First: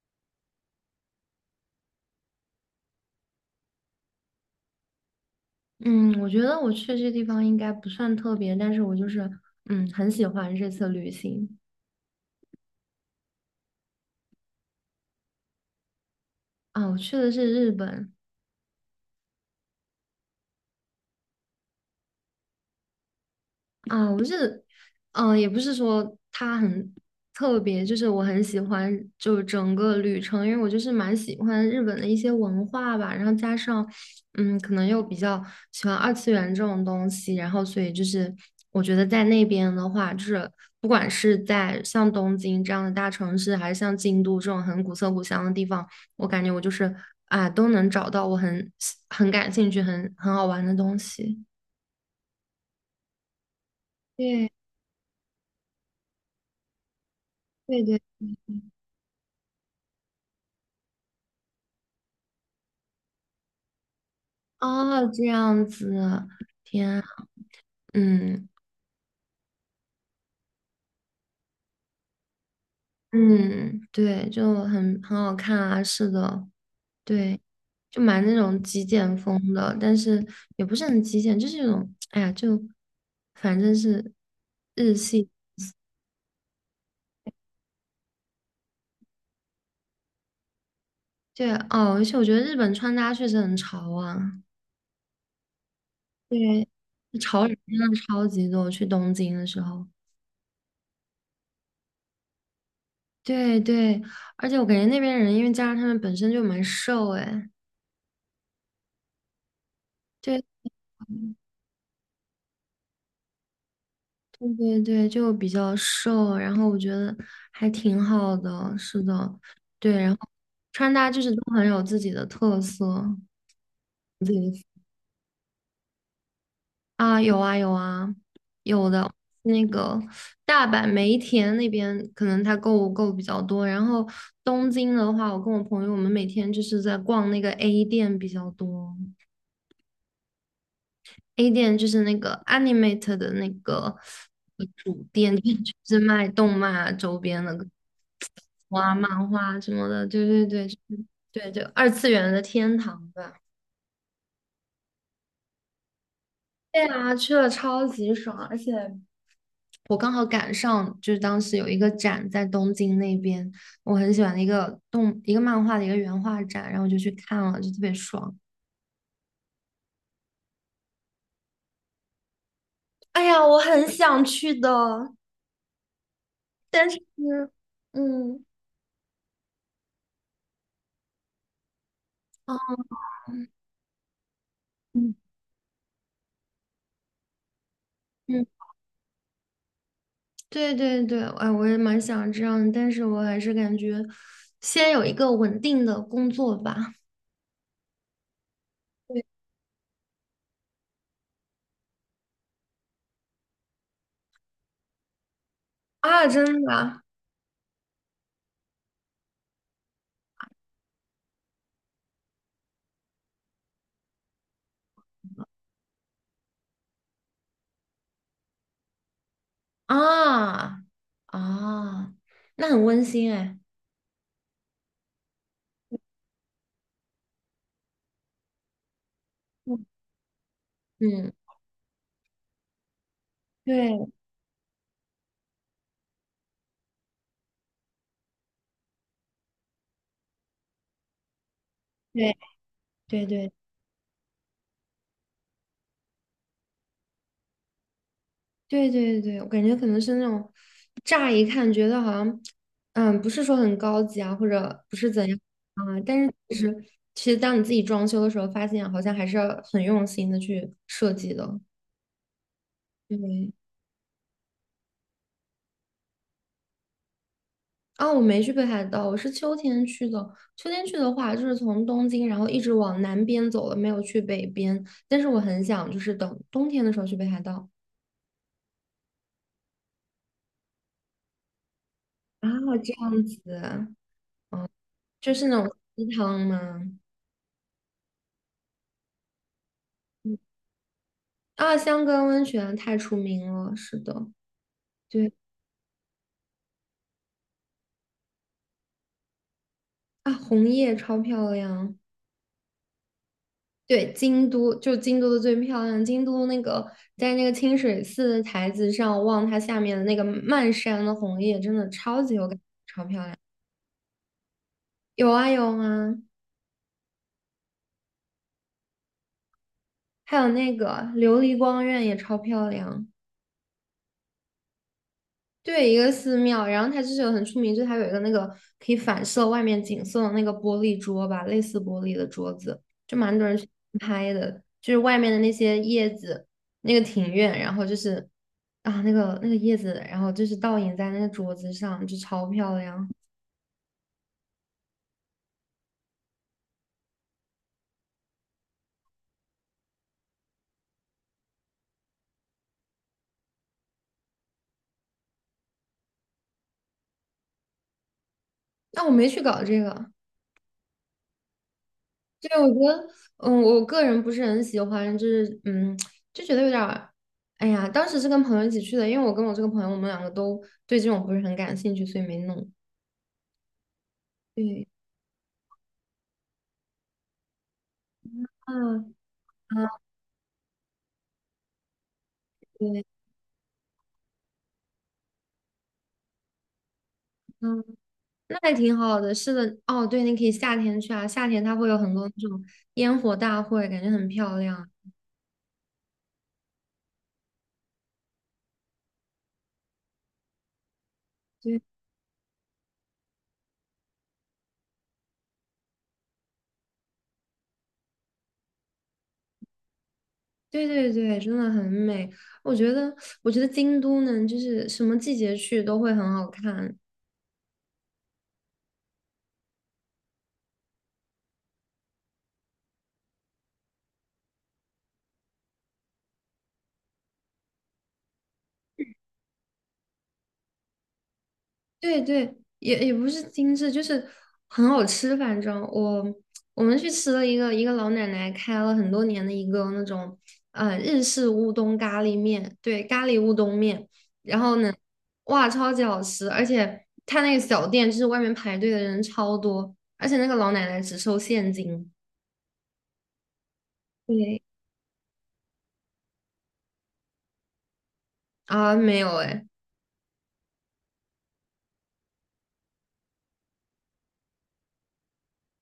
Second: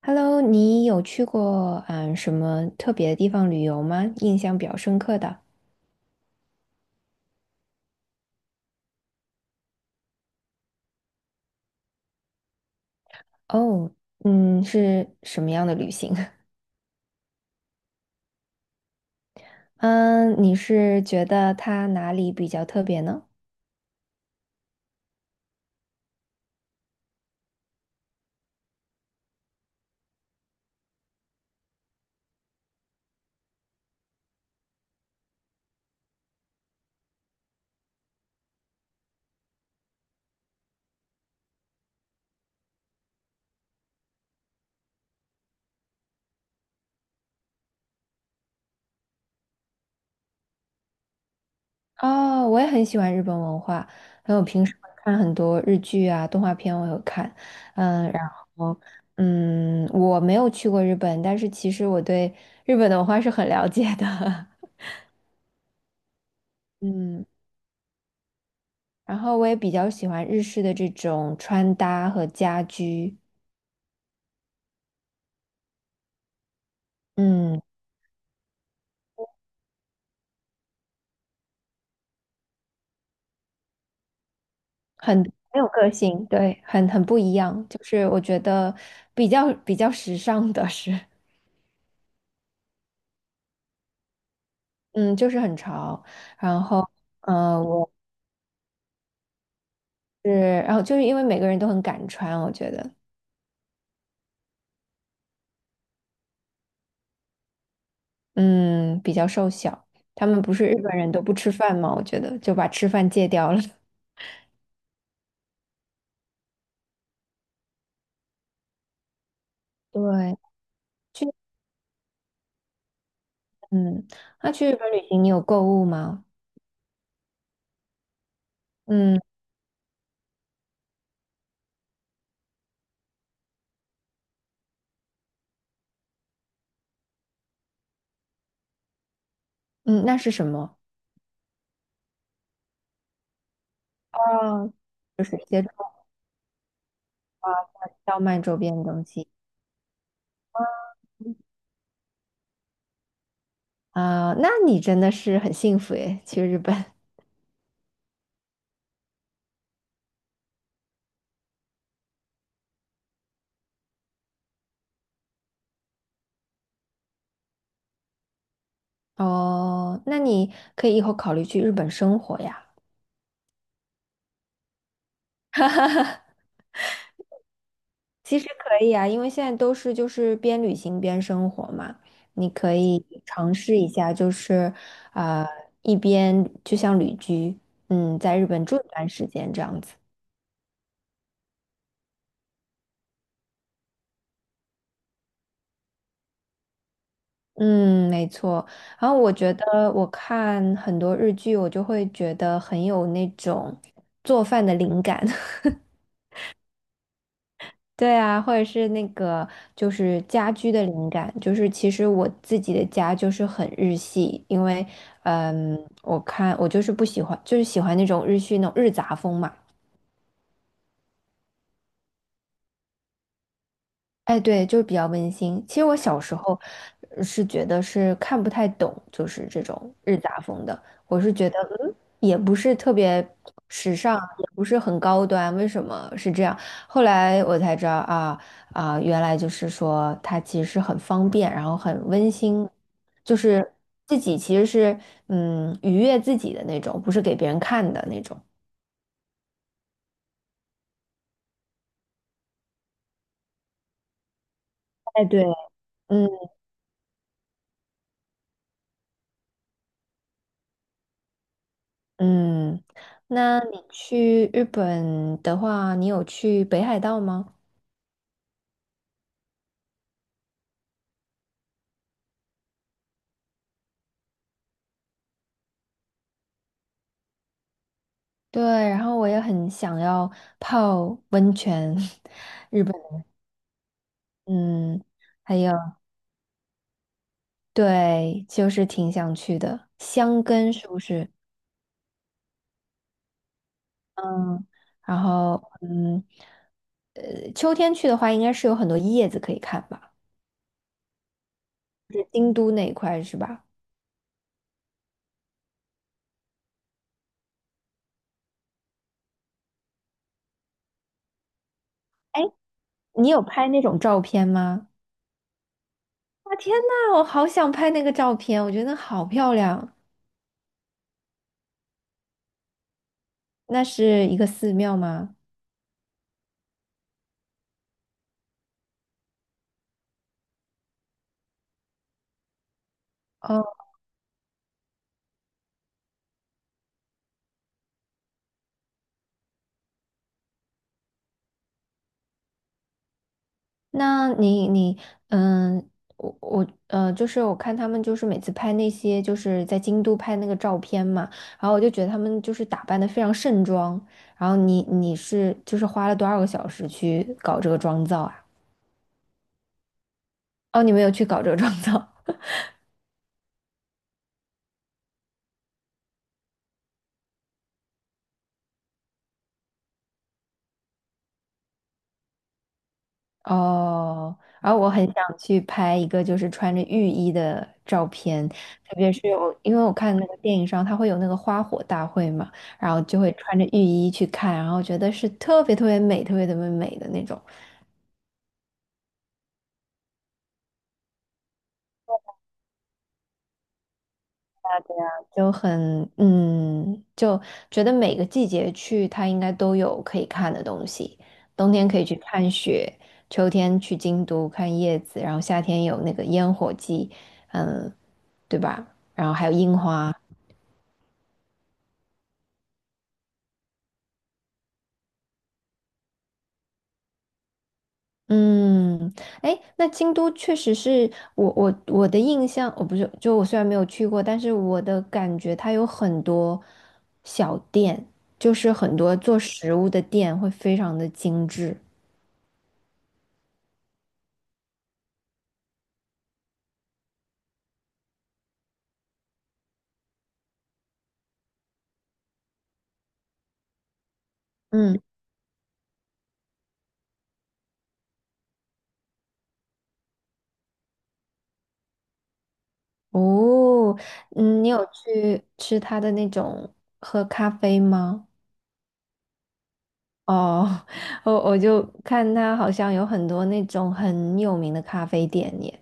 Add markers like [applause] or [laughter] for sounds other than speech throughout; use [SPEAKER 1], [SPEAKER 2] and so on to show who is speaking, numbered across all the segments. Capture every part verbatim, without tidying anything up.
[SPEAKER 1] Hello，你有去过嗯什么特别的地方旅游吗？印象比较深刻的
[SPEAKER 2] 嗯，我觉得我去这地方应该不算特别，但是我就是嗯很喜欢这次旅行
[SPEAKER 1] 哦，嗯，是什么样的旅行？
[SPEAKER 2] 啊。我去的是日本，
[SPEAKER 1] [laughs] 嗯，你是觉得它哪里比较特别呢？
[SPEAKER 2] 嗯，呃也不是说它很特别，就是我很喜欢，就整个旅程，因为我就是蛮喜欢日本的一些文化吧，然后加上，嗯，可能又比较喜欢二次元这种东西，然后所以就是我觉得在那边的话，就是不管是在像东京这样的大城市，还是像京都这种很古色古香的地方，我感觉我就是啊，都能找到我很很感兴趣、很很好玩的东西。
[SPEAKER 1] 哦，我也很喜欢日本文化，还有
[SPEAKER 2] 对
[SPEAKER 1] 平时会看很多日剧啊、动画片，我有看。
[SPEAKER 2] 对对，
[SPEAKER 1] 嗯，然后嗯，我没有去过日本，但是其实我对日本的文化是很了解的。
[SPEAKER 2] 哦，这样子，
[SPEAKER 1] [laughs]
[SPEAKER 2] 天啊
[SPEAKER 1] 嗯。
[SPEAKER 2] 嗯
[SPEAKER 1] 然后我也比较喜欢日式的这种穿搭和家居，
[SPEAKER 2] 嗯，对，就很很好看啊，是的，对，
[SPEAKER 1] 嗯，
[SPEAKER 2] 就蛮那种极简风的，但是也不是很极简，就是那种，哎呀，就反正是日
[SPEAKER 1] 很
[SPEAKER 2] 系，
[SPEAKER 1] 很有个性，对，很很不一样。就是我觉得比较比较时尚的是，
[SPEAKER 2] 对，哦，而且我觉得日本穿搭确实很潮啊，
[SPEAKER 1] 嗯，就是很潮。然
[SPEAKER 2] 对，
[SPEAKER 1] 后，
[SPEAKER 2] 潮人
[SPEAKER 1] 呃，
[SPEAKER 2] 真
[SPEAKER 1] 我
[SPEAKER 2] 的超级多，去东京的时候，
[SPEAKER 1] 是，然后就是因为每个人都很敢穿，我觉得，
[SPEAKER 2] 对对，而且我感觉那边人，因为加上他们本身就蛮瘦，哎，
[SPEAKER 1] 嗯，比较瘦小。他们
[SPEAKER 2] 对。
[SPEAKER 1] 不是日本人都不吃饭吗？我觉得就把吃饭戒掉了。
[SPEAKER 2] 对对对，就比较瘦，然后我觉得还挺好的，是的，对，
[SPEAKER 1] [laughs]
[SPEAKER 2] 然后
[SPEAKER 1] 对，
[SPEAKER 2] 穿搭就
[SPEAKER 1] 去，
[SPEAKER 2] 是都很有自己的特色，
[SPEAKER 1] 嗯，那
[SPEAKER 2] 对
[SPEAKER 1] 去日本旅行你有购物吗？
[SPEAKER 2] 啊，有啊有啊，有的，
[SPEAKER 1] 嗯
[SPEAKER 2] 那个大阪梅田那边可能他购物购比较多，然后东京的话，我跟我朋友我们每天就是在逛那个 A 店比较多
[SPEAKER 1] 嗯，那是什么？
[SPEAKER 2] ，A 店就是那个 Animate 的那个
[SPEAKER 1] 哦，
[SPEAKER 2] 主
[SPEAKER 1] 就
[SPEAKER 2] 店，
[SPEAKER 1] 是
[SPEAKER 2] 就
[SPEAKER 1] 接触
[SPEAKER 2] 是卖动漫啊周边的。
[SPEAKER 1] 到曼周边的
[SPEAKER 2] 画
[SPEAKER 1] 东
[SPEAKER 2] 漫
[SPEAKER 1] 西
[SPEAKER 2] 画什么的，对对对，就是对，就二次元的天堂吧。
[SPEAKER 1] 啊，那你真的是很幸福诶，去日本
[SPEAKER 2] 对啊，去了超级爽，而且我刚好赶上，就是当时有一个展在东京那边，我很喜欢的一个动一个漫画的一个原画展，然后我就去看了，就特别爽。
[SPEAKER 1] 哦，那你可以以后考虑去日本生活呀。
[SPEAKER 2] 哎呀，我很想去的，但是，
[SPEAKER 1] 其
[SPEAKER 2] 嗯。
[SPEAKER 1] 实可以啊，因为现在都是就是边旅行边生活嘛，你
[SPEAKER 2] 啊。
[SPEAKER 1] 可以尝试一下，就是
[SPEAKER 2] 嗯
[SPEAKER 1] 呃一边就像旅居，嗯，在日
[SPEAKER 2] 嗯，
[SPEAKER 1] 本住一段时间这样子。
[SPEAKER 2] 对对对，哎，我也蛮想这样的，但是我还是感觉先有一个稳定的工作吧。
[SPEAKER 1] 嗯，没错。然后
[SPEAKER 2] 对
[SPEAKER 1] 我觉得我看很多日剧，我就会觉得很有那种做饭的灵感。[laughs]
[SPEAKER 2] 啊，真的，
[SPEAKER 1] 对啊，或者是那个就是家居的灵感，就是其实我自己的家就是很日系，因为嗯，我看我就是不喜欢，就是喜欢那种日系那种日杂风嘛。
[SPEAKER 2] 啊啊，那很温馨哎。
[SPEAKER 1] 哎，对，就是比较温馨。其实我小时候呃是觉得是看不太懂，就是这
[SPEAKER 2] 嗯，
[SPEAKER 1] 种日杂风的。我
[SPEAKER 2] 嗯，
[SPEAKER 1] 是觉得，嗯，也不是特别时
[SPEAKER 2] 对
[SPEAKER 1] 尚，也不是很高端，为什么是这样？后来我才知道啊啊，原来就是说它其实是很方便，然后很温
[SPEAKER 2] 对
[SPEAKER 1] 馨，就
[SPEAKER 2] 对
[SPEAKER 1] 是自己其实是嗯愉悦自己的那种，不是给别人看的那种。
[SPEAKER 2] 对对对对，我感觉可能是那种乍一看觉得好像，嗯，不是说很高级啊，或者不是
[SPEAKER 1] 哎，
[SPEAKER 2] 怎样
[SPEAKER 1] 对。
[SPEAKER 2] 啊，但
[SPEAKER 1] 嗯。
[SPEAKER 2] 是其实其实当你自己装修的时候，发现好像还是要很用心的去设计的。
[SPEAKER 1] 嗯，
[SPEAKER 2] 对，
[SPEAKER 1] 那你去日本的话，你有去北海道吗？
[SPEAKER 2] 啊，我没去北海道，我是秋天去的。秋天去的话，就是从东京，然后一直往南边走了，没有去北边。但是我很想，就是等冬天的时候去北海道。
[SPEAKER 1] 对，然后我也很想要泡温泉，[laughs]
[SPEAKER 2] 啊，这样子，
[SPEAKER 1] 嗯，
[SPEAKER 2] 就是
[SPEAKER 1] 还
[SPEAKER 2] 那
[SPEAKER 1] 有，
[SPEAKER 2] 种鸡汤吗？
[SPEAKER 1] 对，就是挺想去的，箱根是不是？
[SPEAKER 2] 啊，香根温泉太出名了，是的，
[SPEAKER 1] 嗯，然
[SPEAKER 2] 对
[SPEAKER 1] 后，嗯，呃，秋天去的话，应该是有很多叶子可以看吧？
[SPEAKER 2] 啊，红叶超漂亮。
[SPEAKER 1] 是京都那一块是吧？
[SPEAKER 2] 对，京都就京都的最漂亮，京都那个在那个清水寺的台子上望它下面的那个漫山的红叶，真的超级
[SPEAKER 1] 哎，
[SPEAKER 2] 有感。
[SPEAKER 1] 你有拍那种照片吗？
[SPEAKER 2] 有啊有啊，
[SPEAKER 1] 啊，天呐，我好想拍那个照片，我觉得好漂亮。
[SPEAKER 2] 还有那个琉璃光院也超漂亮，
[SPEAKER 1] 那是一个寺庙吗？
[SPEAKER 2] 对，一个寺庙，然后它就是有很出名，就是它有一个那个可以反射外面景色的那个玻璃桌吧，类似玻璃的桌子，就蛮多人
[SPEAKER 1] 哦，
[SPEAKER 2] 去拍的，就是外面的那些叶子，那个庭院，然后就是啊那个那个叶子，然后就是倒影在那个桌子上，就超漂亮。
[SPEAKER 1] 那你你嗯，我我呃，就是我看他们就是每次拍那些就是在京都拍那个照片嘛，然后我就觉得他们就是打扮的非常盛装，然后你你是就是花了多少个小时去搞这个妆造啊？
[SPEAKER 2] 但我没去搞这个，
[SPEAKER 1] 哦，你没有去搞这个妆造，
[SPEAKER 2] 对，我觉得，嗯，我个人不是很喜欢，就是，嗯，就觉得有点儿，哎呀，当时是跟朋友一起去的，因为我跟我这个朋友，我们两个都对这种不是很感兴趣，所以没弄。
[SPEAKER 1] 哦，然后
[SPEAKER 2] 对，
[SPEAKER 1] 我很想去拍一个就是穿着浴衣的照片，特
[SPEAKER 2] 啊
[SPEAKER 1] 别是我，因为我
[SPEAKER 2] 啊，
[SPEAKER 1] 看那个电影上，它会有那个花火大会嘛，然后
[SPEAKER 2] 对，
[SPEAKER 1] 就会穿着浴衣去看，然后觉得是特别特别美、特别特别美的那种，
[SPEAKER 2] 嗯，那还挺好的。是的，哦，对，你可以夏天去啊，夏天它会有很多那种烟火大会，感觉很漂亮。
[SPEAKER 1] 就很嗯，就觉得每个季节去它应该都有可以看的东西，冬
[SPEAKER 2] 对，
[SPEAKER 1] 天可以去看雪，秋天去京都看叶子，然后夏天有那个烟火季，嗯，对吧？然后还有樱花。
[SPEAKER 2] 对对对，真的很美。我觉得，我觉得京都呢，就是什么季节去都会很好看。
[SPEAKER 1] 嗯，哎，那京都确实是我我我的印象，我不是，就我虽然没有去过，但是我的感觉它有很多小店，就是很多做食物的店会非常的精致。
[SPEAKER 2] 对对，也也不是精致，就是很好吃。反正我我们去吃了一个一个老奶奶开了很多年的一个那种呃日式乌冬咖喱面，对，咖喱乌冬面。然后呢，
[SPEAKER 1] 嗯，
[SPEAKER 2] 哇，超级好吃！而且他那个小店就是外面排队的人超多，而且那个老奶奶只收现金。
[SPEAKER 1] 哦，
[SPEAKER 2] 对
[SPEAKER 1] 嗯，你有去吃它的那种喝咖啡吗？
[SPEAKER 2] 啊，没有哎，
[SPEAKER 1] 哦，[laughs] 我我就看它好像有很多那种很有名的咖啡店耶。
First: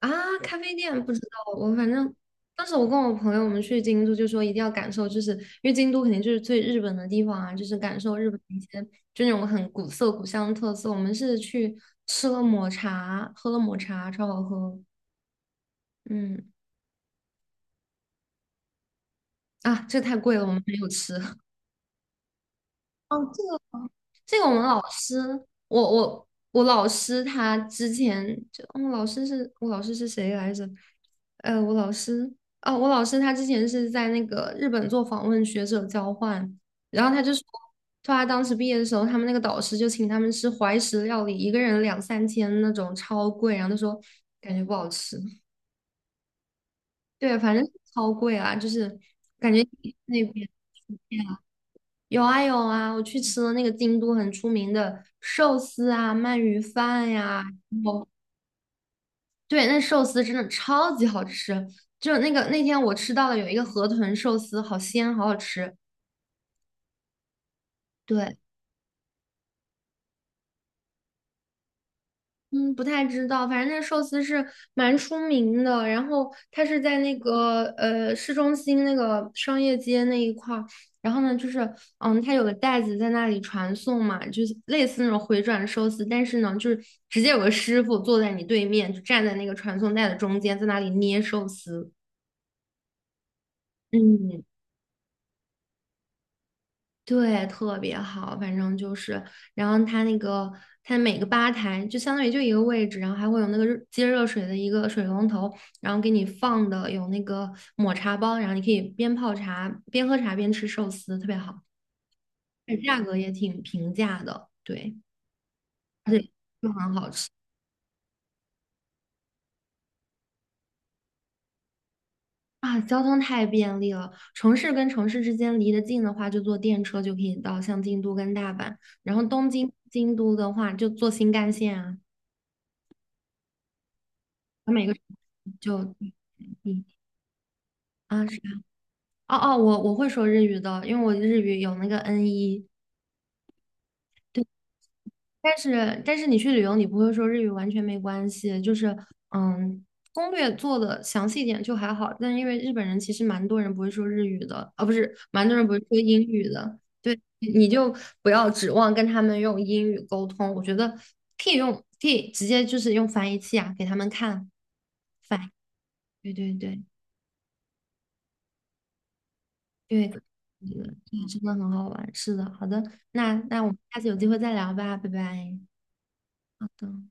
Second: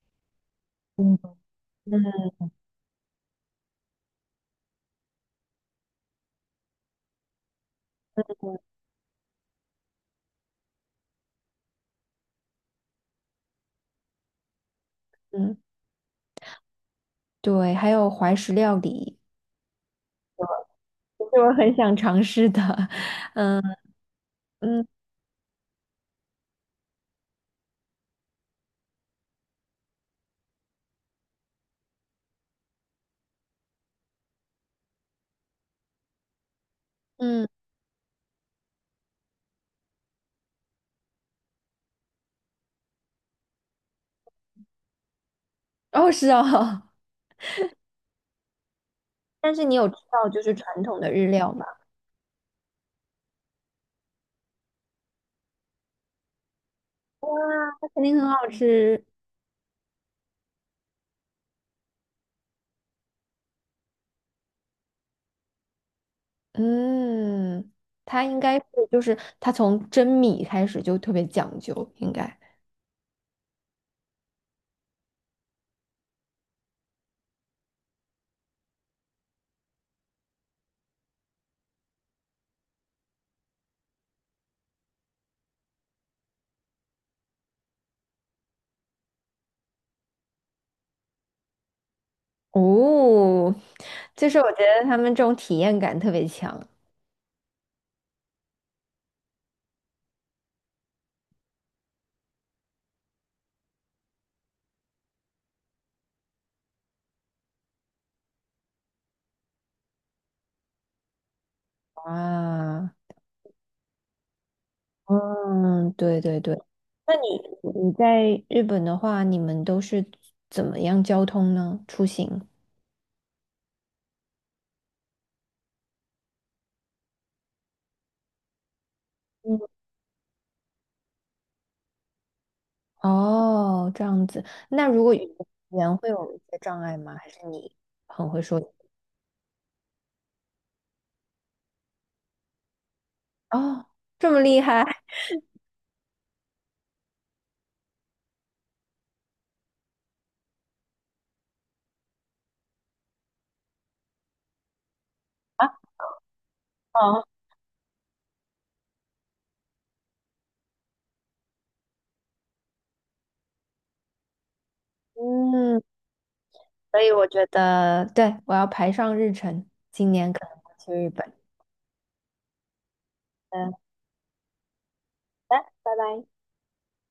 [SPEAKER 2] 啊，咖啡店不知
[SPEAKER 1] 嗯，
[SPEAKER 2] 道，我反正当时我跟我朋友我们去京都，就说一定要感受，就是因为京都肯定就是最日本的地方啊，就是感受日本的一些就那种很古色古香的特色。我们是去吃了抹茶，喝了抹茶，超好喝。
[SPEAKER 1] 嗯，
[SPEAKER 2] 嗯，
[SPEAKER 1] 对，还有怀石料理。
[SPEAKER 2] 啊，这个太贵了，我们没有吃。
[SPEAKER 1] 是
[SPEAKER 2] [laughs]
[SPEAKER 1] 我很想尝试的。
[SPEAKER 2] 哦，这个
[SPEAKER 1] 嗯
[SPEAKER 2] 这个我们老
[SPEAKER 1] 嗯
[SPEAKER 2] 师，我我我老师他之前就，嗯，老师是我老师是谁来着？呃，我老师啊，我老师他之前是在那个日本做访问学者交换，然后他就说，
[SPEAKER 1] 嗯，
[SPEAKER 2] 说他当时毕业的时候，他们那个导师就请他们吃怀石料理，一个人两三千那种，超贵，然后他说感觉不好吃，
[SPEAKER 1] 哦是哦，
[SPEAKER 2] 对，反正超贵啊，就是
[SPEAKER 1] [laughs]
[SPEAKER 2] 感
[SPEAKER 1] 但是
[SPEAKER 2] 觉
[SPEAKER 1] 你有吃
[SPEAKER 2] 那
[SPEAKER 1] 到就
[SPEAKER 2] 边。
[SPEAKER 1] 是传统的日料吗？
[SPEAKER 2] 有啊有啊，我去吃了那个京都很出名的寿司啊、鳗鱼饭
[SPEAKER 1] 哇，
[SPEAKER 2] 呀、然
[SPEAKER 1] 肯
[SPEAKER 2] 后
[SPEAKER 1] 定很好吃。
[SPEAKER 2] 对，那寿司真的超级好吃，就那个那天我吃到了有一个河豚寿司，好鲜，好好吃。
[SPEAKER 1] 嗯，它
[SPEAKER 2] 对，
[SPEAKER 1] 应该是就是它从蒸米开始就特别讲究，应该。
[SPEAKER 2] 嗯，不太知道，反正那寿司是蛮出名的。然后它是在那个呃市中心那个商业街那一块儿。然后呢，就是嗯，它有个袋子在那里传送嘛，就是类似那种回转寿司，但是呢，就是直接有个师傅坐在你对面，就站在那个传送带的中间，在那里捏寿司。
[SPEAKER 1] 哦，就是
[SPEAKER 2] 嗯，
[SPEAKER 1] 我觉得他们这种体验感特别强
[SPEAKER 2] 对，特别好，反正就是，然后它那个它每个吧台就相当于就一个位置，然后还会有那个热接热水的一个水龙头，然后给你放的有那个抹茶包，然后你可以边泡茶边喝茶边吃寿司，特别好，而且
[SPEAKER 1] 啊。
[SPEAKER 2] 价格也挺平价的，对，
[SPEAKER 1] 嗯，
[SPEAKER 2] 而
[SPEAKER 1] 对
[SPEAKER 2] 且
[SPEAKER 1] 对对。
[SPEAKER 2] 就很好
[SPEAKER 1] 那
[SPEAKER 2] 吃
[SPEAKER 1] 你你在日本的话，你们都是怎么样交通呢？出行？
[SPEAKER 2] 啊，交通太便利了，城市跟城市之间离得近的话，就坐电车就可以到，像京都跟大阪，然后东京、京都的话就坐新干线啊，
[SPEAKER 1] 哦，这样子。
[SPEAKER 2] 每
[SPEAKER 1] 那
[SPEAKER 2] 个城
[SPEAKER 1] 如果语
[SPEAKER 2] 就。
[SPEAKER 1] 言会有一些障
[SPEAKER 2] 嗯
[SPEAKER 1] 碍吗？还是你
[SPEAKER 2] 啊，
[SPEAKER 1] 很
[SPEAKER 2] 是
[SPEAKER 1] 会说？
[SPEAKER 2] 哦哦，我我会说日语的，因为我日语有那个 n 一。
[SPEAKER 1] 哦，这么厉害
[SPEAKER 2] 但是但是你去旅游你不会说日语完全没关系，就是嗯，攻略做的详细一点就还好，但因为日本人其实蛮多人不会说日语的，啊不是，蛮多人
[SPEAKER 1] 啊！
[SPEAKER 2] 不会说英语的，
[SPEAKER 1] [laughs]
[SPEAKER 2] 对，
[SPEAKER 1] 好，
[SPEAKER 2] 你就不要指望跟他们用英语沟通，我觉得可以用可以直接就是用翻译器啊给他们看，翻译，
[SPEAKER 1] 嗯，
[SPEAKER 2] 对对对。
[SPEAKER 1] 所以我觉得，对，我要排上日程，
[SPEAKER 2] 对，可以
[SPEAKER 1] 今
[SPEAKER 2] 的
[SPEAKER 1] 年可能会去日
[SPEAKER 2] 对
[SPEAKER 1] 本。
[SPEAKER 2] 真的很好玩。是的，好的，那那我
[SPEAKER 1] 嗯，
[SPEAKER 2] 们
[SPEAKER 1] 好
[SPEAKER 2] 下次有机会再聊吧，拜
[SPEAKER 1] 的
[SPEAKER 2] 拜。
[SPEAKER 1] 拜拜。
[SPEAKER 2] 好的。